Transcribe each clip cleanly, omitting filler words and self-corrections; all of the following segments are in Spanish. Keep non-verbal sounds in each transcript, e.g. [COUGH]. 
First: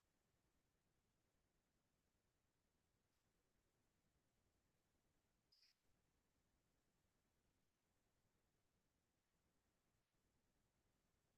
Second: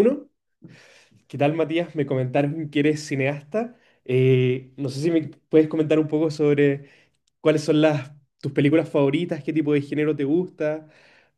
Uno, ¿qué tal, Matías? Me comentaron que eres cineasta. No sé si me puedes comentar un poco sobre cuáles son las, tus películas favoritas, qué tipo de género te gusta,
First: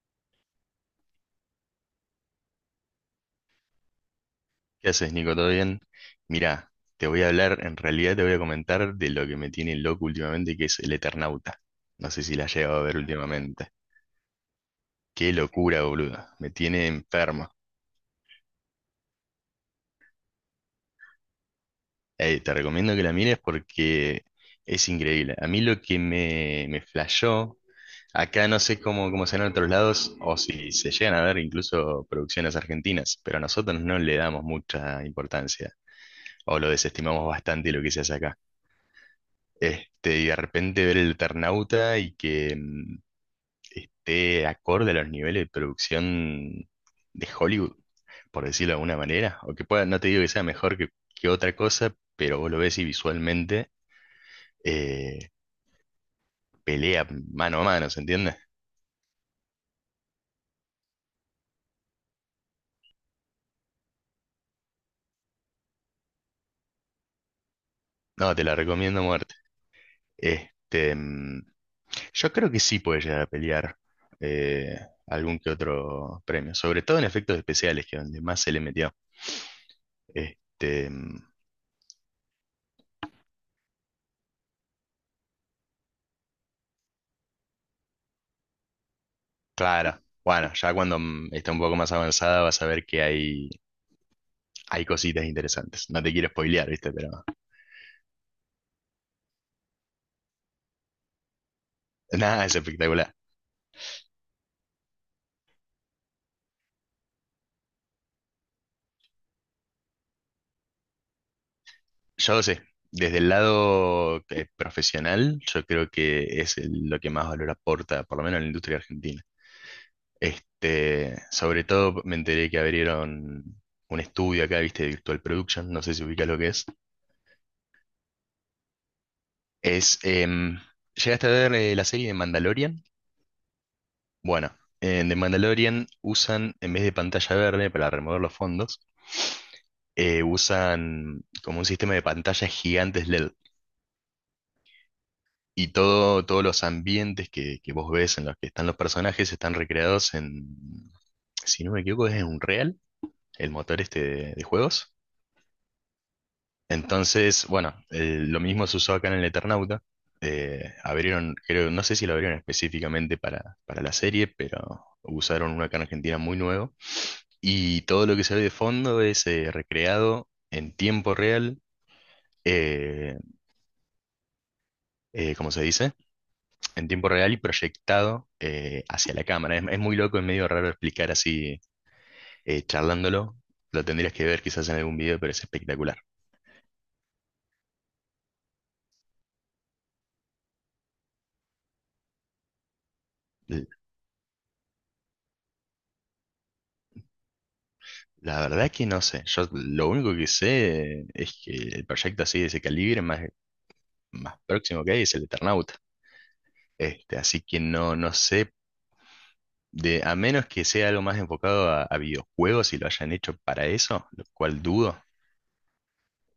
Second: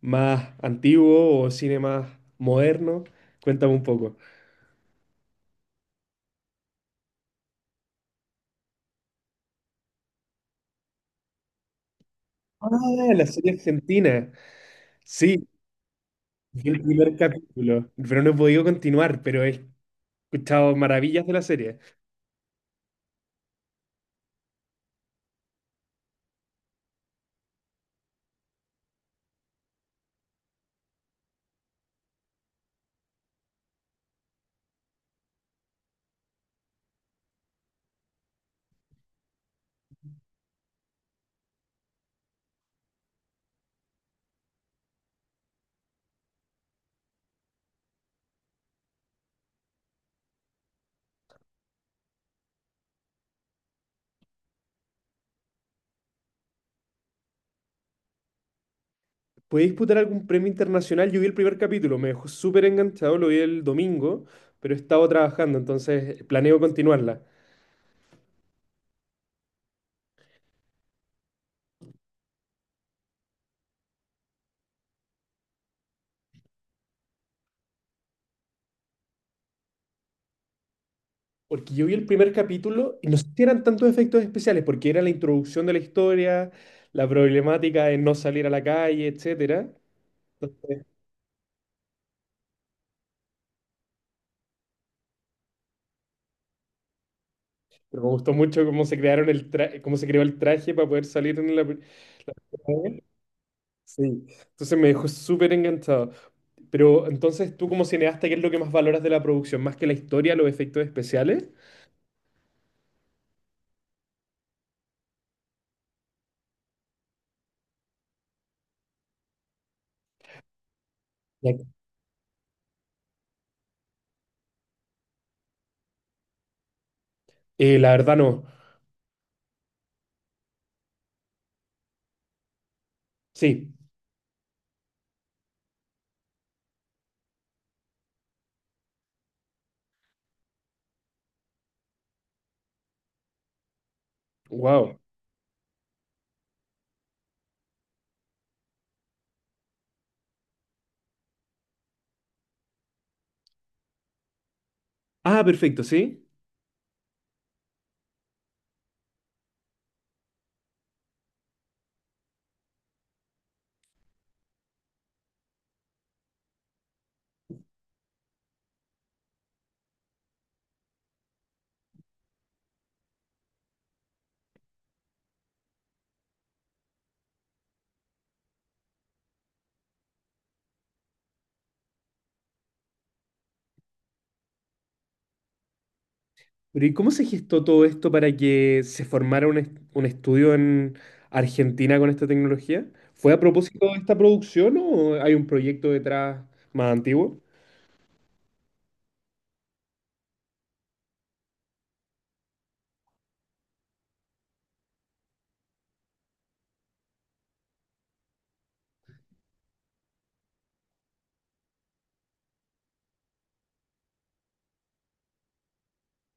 más antiguo o cine más moderno. Cuéntame un poco. ¿Qué haces, Nico? ¿Todo bien? Mirá, te voy a hablar, en realidad te voy a comentar de lo que me tiene loco últimamente, que es el Eternauta. No sé si la has Ah, llegado a ver la serie últimamente. argentina. Qué Sí, locura, boludo. Me vi el tiene primer enfermo. capítulo, pero no he podido continuar, pero he escuchado maravillas de la serie. Te recomiendo que la mires porque es increíble. A mí lo que me flashó, acá no sé cómo será en otros lados, o si se llegan a ver incluso producciones argentinas, pero a nosotros no le damos mucha importancia, o lo desestimamos bastante lo que se hace acá. Este, y de repente ver el Eternauta y que esté acorde a los niveles de producción de Hollywood, por decirlo de alguna manera, o que pueda, no te digo que sea mejor que otra cosa, pero vos lo ves y visualmente eh, pelea mano a mano, ¿se entiende? ¿Puede disputar algún premio internacional? Yo vi el primer capítulo, me dejó súper enganchado, lo vi el domingo, pero he estado trabajando, entonces planeo continuarla. No, te la recomiendo a muerte. Este, yo creo que sí puede llegar a pelear eh, algún que otro premio, sobre todo en efectos especiales, que es donde más se le metió. Este, Porque yo vi el primer capítulo y no sé si eran tantos efectos especiales, porque era la introducción de la historia, la problemática de no salir a la calle, etcétera. claro. Bueno, ya Entonces, cuando esté un poco más avanzada vas a ver que hay cositas interesantes. No te quiero spoilear, ¿viste? Pero pero me gustó mucho cómo se crearon el tra- cómo se creó el traje para poder salir en la... [LAUGHS] nada, es espectacular. Sí. Entonces me dejó súper enganchado. Pero entonces tú como cineasta, ¿qué es lo que más valoras de la producción? ¿Más que la historia, los efectos especiales? Yo no sé, desde el lado profesional, yo creo que lo que más valor aporta, por lo menos en la industria argentina. Este, sobre todo me enteré que abrieron un estudio acá, ¿viste? De Virtual Production, no sé si ubicas lo que es. La verdad no. Es, em, ¿Llegaste a ver la serie de Mandalorian? Sí, Bueno, en The Mandalorian usan, en vez de pantalla verde para remover los fondos, usan como un sistema de pantallas gigantes LED. wow. Y todos los ambientes que vos ves en los que están los personajes están recreados en, si no me equivoco, es en Unreal, el motor este de juegos. Ah, perfecto, sí. Entonces, bueno, lo mismo se usó acá en el Eternauta. Abrieron, creo, no sé si lo abrieron específicamente para, la serie, pero usaron uno acá en Argentina muy nuevo. Y todo lo que se ve de fondo es recreado en tiempo real, eh, ¿cómo se dice? En tiempo real y proyectado hacia la cámara. Es muy loco, es medio raro explicar así, charlándolo. Lo tendrías que ver quizás en algún video, pero es espectacular. Pero ¿y cómo se gestó todo esto para que se formara un estudio en Argentina con esta tecnología? ¿Fue a L- propósito de esta producción o hay un proyecto detrás más antiguo? La verdad que no sé. Yo lo único que sé es que el proyecto así de ese calibre más, próximo que hay es el Eternauta. Este, así que no, no sé. A menos que sea algo más enfocado a, videojuegos y lo hayan hecho para eso, lo cual dudo,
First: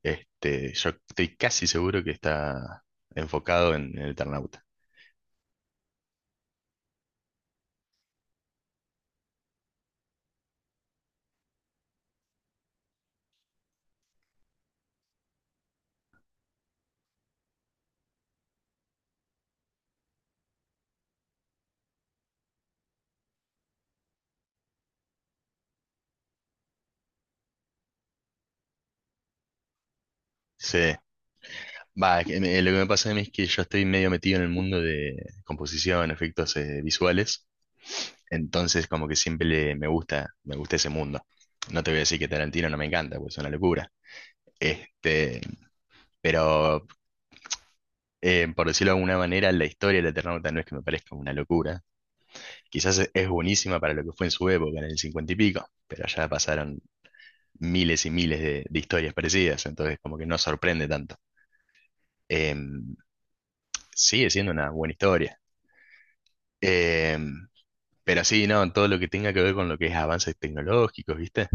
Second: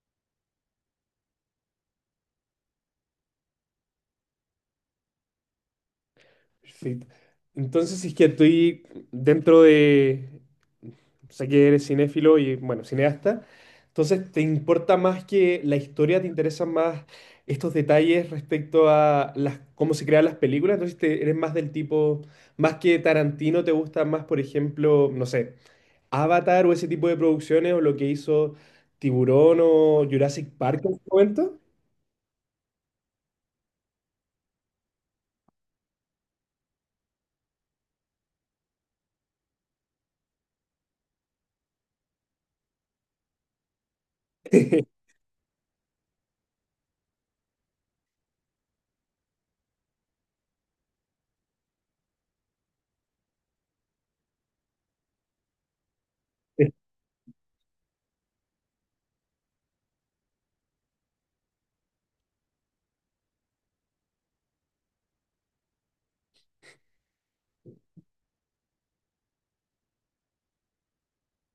este, yo estoy casi seguro que está enfocado en el Eternauta. Perfecto. Entonces, si es que estoy dentro de, sé que eres cinéfilo y, bueno, cineasta, entonces te importa más que la historia, te interesan más estos detalles respecto a cómo se crean las películas, entonces eres más del tipo, más que Tarantino, te gusta más, por ejemplo, no sé, Avatar o ese tipo de producciones o lo que hizo Tiburón o Jurassic Park en Sí. su momento. Va, lo que me pasa a mí es que yo estoy medio metido en el mundo de composición, efectos visuales, entonces como que siempre me gusta ese mundo. No te voy a decir que Tarantino no me encanta, pues es una locura. [LAUGHS] Este, pero por decirlo de alguna manera, la historia de Eternauta no es que me parezca una locura. Quizás es buenísima para lo que fue en su época, en el 50 y pico, pero ya pasaron miles y miles de historias parecidas, entonces como que no sorprende tanto. Em, Sigue siendo una buena historia. Em, pero sí, no, todo lo que tenga que ver con lo que es avances tecnológicos, ¿viste?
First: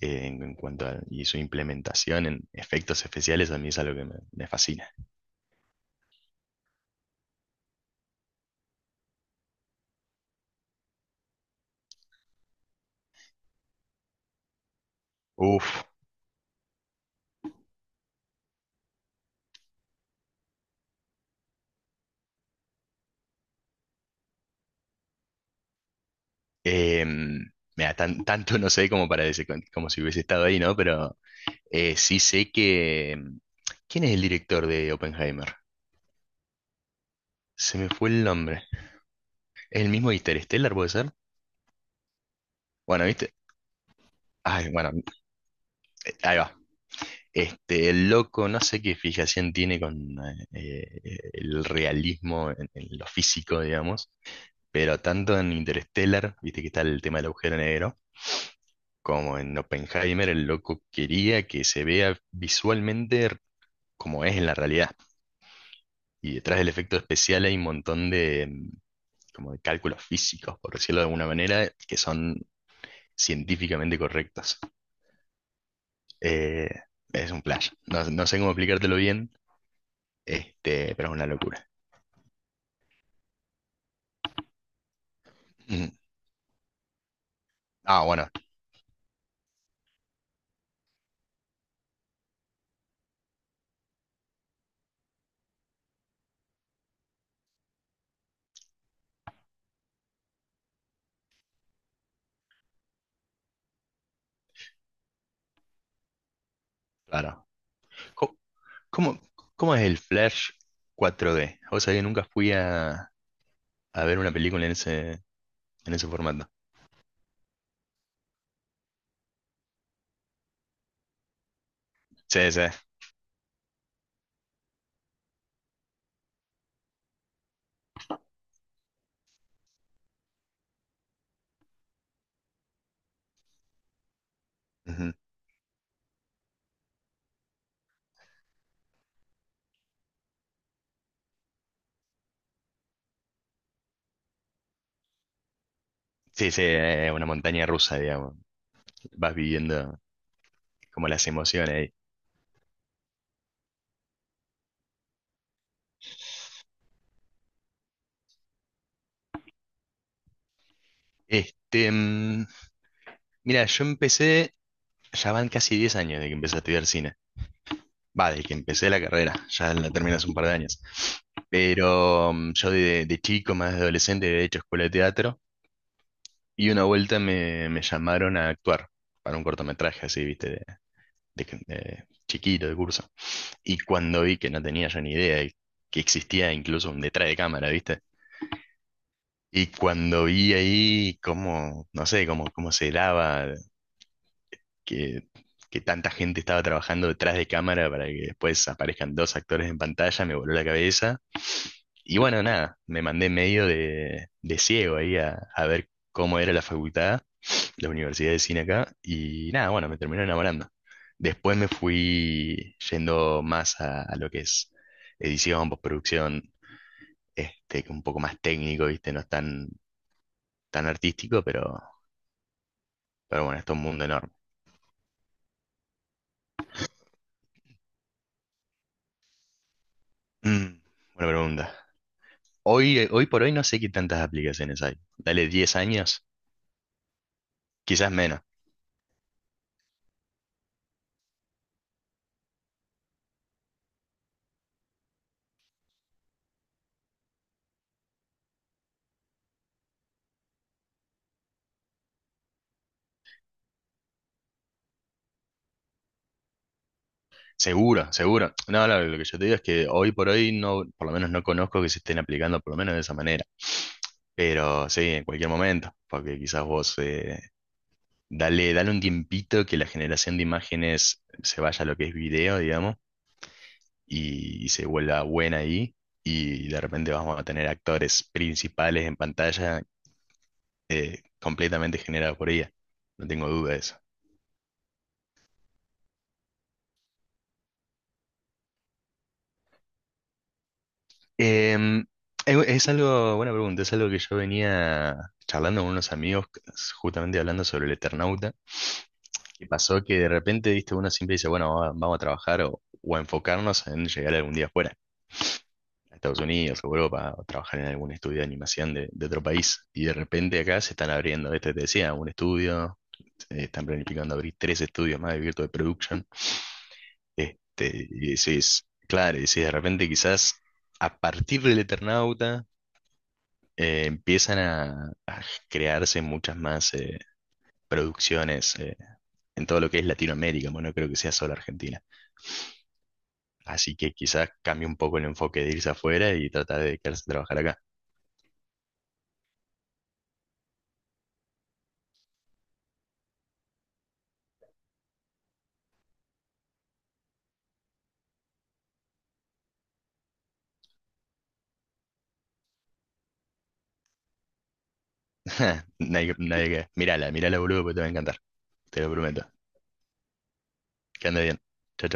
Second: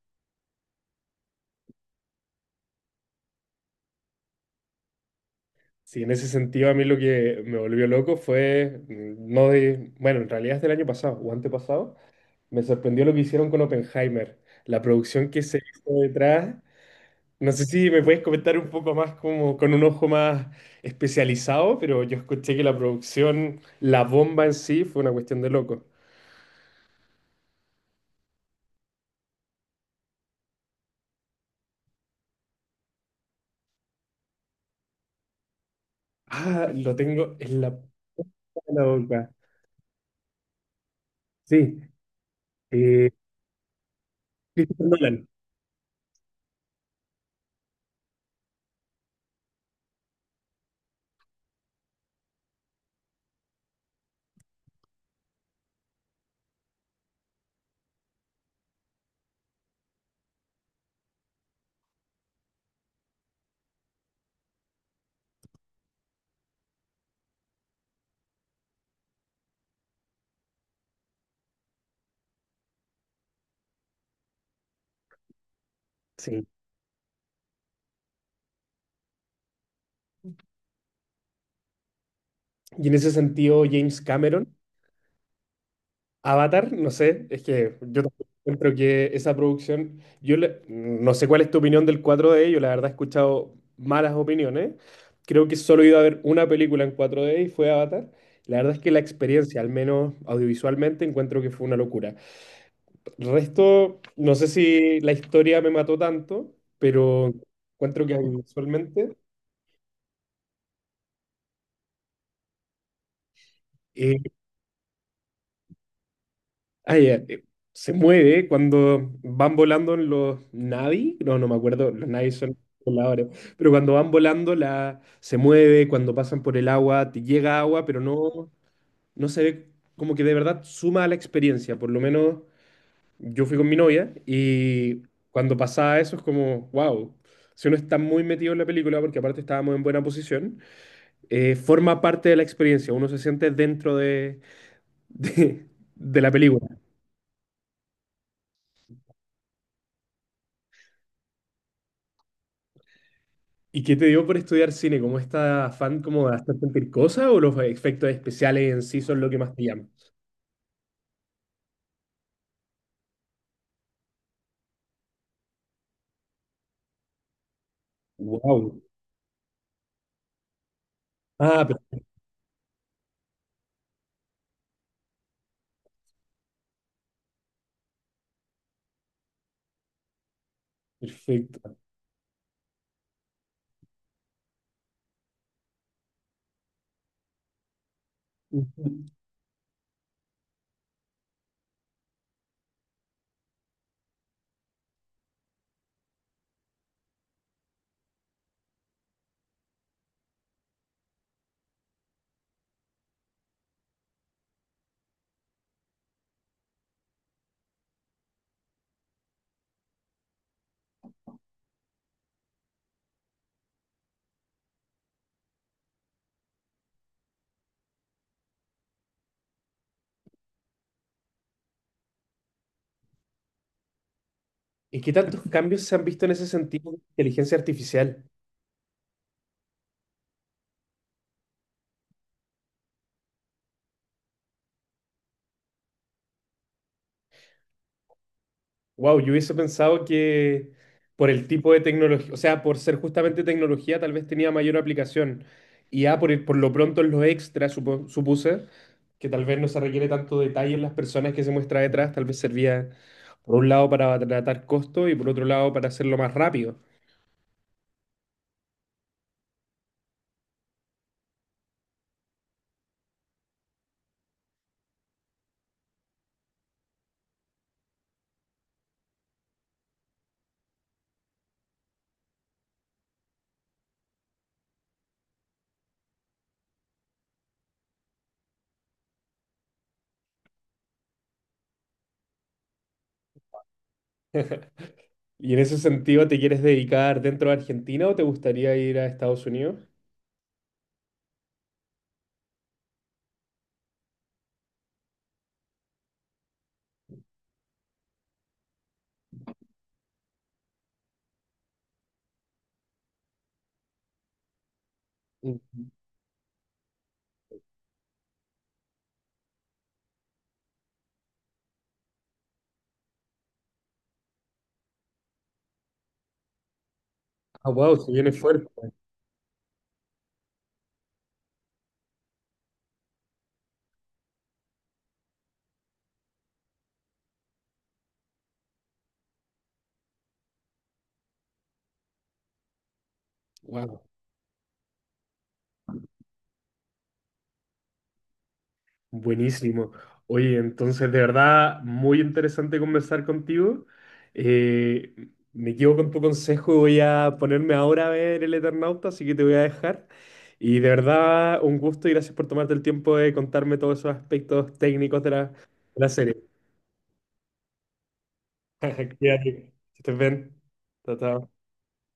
En cuanto a y su implementación en efectos especiales, a mí es algo que me fascina. Sí, en ese sentido a mí lo que me volvió loco fue, mm, no de, bueno, en realidad es del año pasado o antepasado, me sorprendió lo que hicieron con Oppenheimer, la producción que se Uf, hizo detrás. No sé si me puedes comentar un poco más como con un ojo más especializado, pero yo escuché que la producción, la bomba en sí, fue una cuestión de loco. em, mira, tanto no sé como para decir, como si hubiese estado ahí, ¿no? Pero sí sé que... ¿Quién es el director de Oppenheimer? Ah, lo tengo en la Se punta me fue el nombre. de la boca. ¿Es el mismo de Interstellar, puede ser? Sí, Bueno, eh, ¿viste? Ay, Christopher bueno, Nolan. Ahí va. Este, el loco, no sé qué fijación tiene con el realismo en, lo físico, digamos, pero tanto en Interstellar, viste que está el tema del agujero negro, como en Oppenheimer, el loco quería que se vea visualmente como es en la realidad. Y detrás del efecto especial hay un montón como de cálculos físicos, por decirlo de alguna manera, que son científicamente correctos. Sí. Eh, es un flash. No, no sé cómo explicártelo bien, este, pero es una locura. Y en ese sentido, James Cameron. Mm. Avatar, no sé, es que yo Ah, bueno, tampoco encuentro que esa producción, no sé cuál es tu opinión del cuatro d, yo la verdad he escuchado malas opiniones, creo que solo he ido a ver una película en cuatro d y fue Avatar, la verdad es que la experiencia, al menos audiovisualmente, encuentro que fue una locura. Resto, no sé si la historia me mató tanto, pero claro. encuentro que Co- audiovisualmente ¿Cómo, cómo es el flash 4D? O sea, que nunca fui a, eh, ver una película en ese formato. Ay, eh, eh, se mueve cuando van volando en los Navi, no, no me acuerdo, los Navi Sí, son sí. voladores, pero cuando van volando se mueve, cuando pasan por el agua, te llega agua, pero no, no se ve como que de verdad suma a la experiencia, por lo menos yo fui con mi novia y Ujú. cuando pasaba eso es como, wow, si uno está muy metido en la película, porque aparte estábamos en buena posición, forma parte de la experiencia, uno se siente dentro de, [LAUGHS] de la Sí, sí, película. Una montaña rusa, digamos. Vas viviendo como las emociones ahí. ¿Y qué te dio por estudiar cine? ¿Cómo esta afán como de hacer sentir cosas o los efectos especiales en sí son lo que más te llama? Este, mira, yo empecé. Ya van casi 10 años de que empecé a estudiar cine. Va, desde que Wow. empecé la carrera, ya la terminé hace un par de años. Ah, per- Pero yo de chico, más de adolescente, había hecho escuela de teatro y una vuelta me llamaron a actuar para un cortometraje así, viste, de, de- Perfecto. de chiquito, de curso. Y cuando vi que no tenía yo ni idea de que existía incluso un detrás de cámara, viste. Ujú. Y cuando vi ahí cómo, no sé, cómo se daba que, que tanta gente estaba trabajando detrás de cámara para que después aparezcan dos actores en pantalla, me voló la cabeza. Y bueno, nada, me mandé medio de, ciego ahí a ver cómo era la facultad, la Universidad de Cine acá, y nada, bueno, me terminé enamorando. Después me fui yendo más a, lo que es edición, postproducción, este, un poco más técnico, ¿viste? No es tan artístico, pero bueno, esto es todo un mundo enorme. ¿Y qué tantos cambios se han visto en ese sentido de inteligencia artificial? Mm, buena pregunta. Hoy por hoy no sé qué tantas aplicaciones hay. Dale 10 años, quizás menos. Wow, yo hubiese pensado que por el tipo de tecnología, o sea, por ser justamente tecnología, tal vez tenía mayor aplicación. Y a por, por lo pronto en los extras, supuse que tal vez no se requiere tanto detalle en las personas que se muestra detrás, tal vez servía por un lado para tratar costo y por otro lado para hacerlo más rápido. Seguro, seguro. No, no, lo que yo te digo es que hoy por hoy no, por lo menos no conozco que se estén aplicando por lo menos de esa manera. Pero sí, en cualquier momento, porque quizás vos dale, dale un tiempito que la generación de imágenes se vaya a lo que es video, digamos, y se vuelva buena ahí. Y de repente vamos a tener actores principales en pantalla completamente generados por ella. No tengo dudas. [LAUGHS] ¿Y en ese sentido te quieres dedicar dentro de Argentina o te gustaría ir a Estados Unidos? Em, es algo, buena pregunta, es algo que yo venía charlando con unos amigos, justamente hablando sobre el Eternauta, y pasó que de repente, viste, uno siempre dice, bueno, vamos a trabajar o, a enfocarnos en llegar algún día afuera, Mm. a Estados Unidos o Europa, o trabajar en algún estudio de animación de otro país, y de repente acá se están abriendo, este te decía, un estudio, están planificando abrir tres estudios más de Virtual Production, Ah, wow, este, se viene y fuerte. decís, claro, y decís, de repente quizás... A partir del Eternauta, empiezan a crearse muchas más producciones en todo lo que es Latinoamérica, bueno, no creo que sea solo Argentina. Así Wow. que quizás cambie un poco el enfoque de irse afuera y tratar de quedarse a trabajar acá. Buenísimo. Oye, entonces de verdad muy interesante conversar contigo. Eh, Me quedo con tu consejo, voy a ponerme ahora a ver El Eternauta, así que te voy a dejar. Y de verdad un gusto y gracias por tomarte el tiempo de contarme todos esos aspectos técnicos de de [LAUGHS] la Nadie, serie. nadie que... Mírala, mírala, boludo, porque te va a encantar, te lo [LAUGHS] prometo. Cuídate, que estés bien. Chao, Que ande chao. bien. Chau,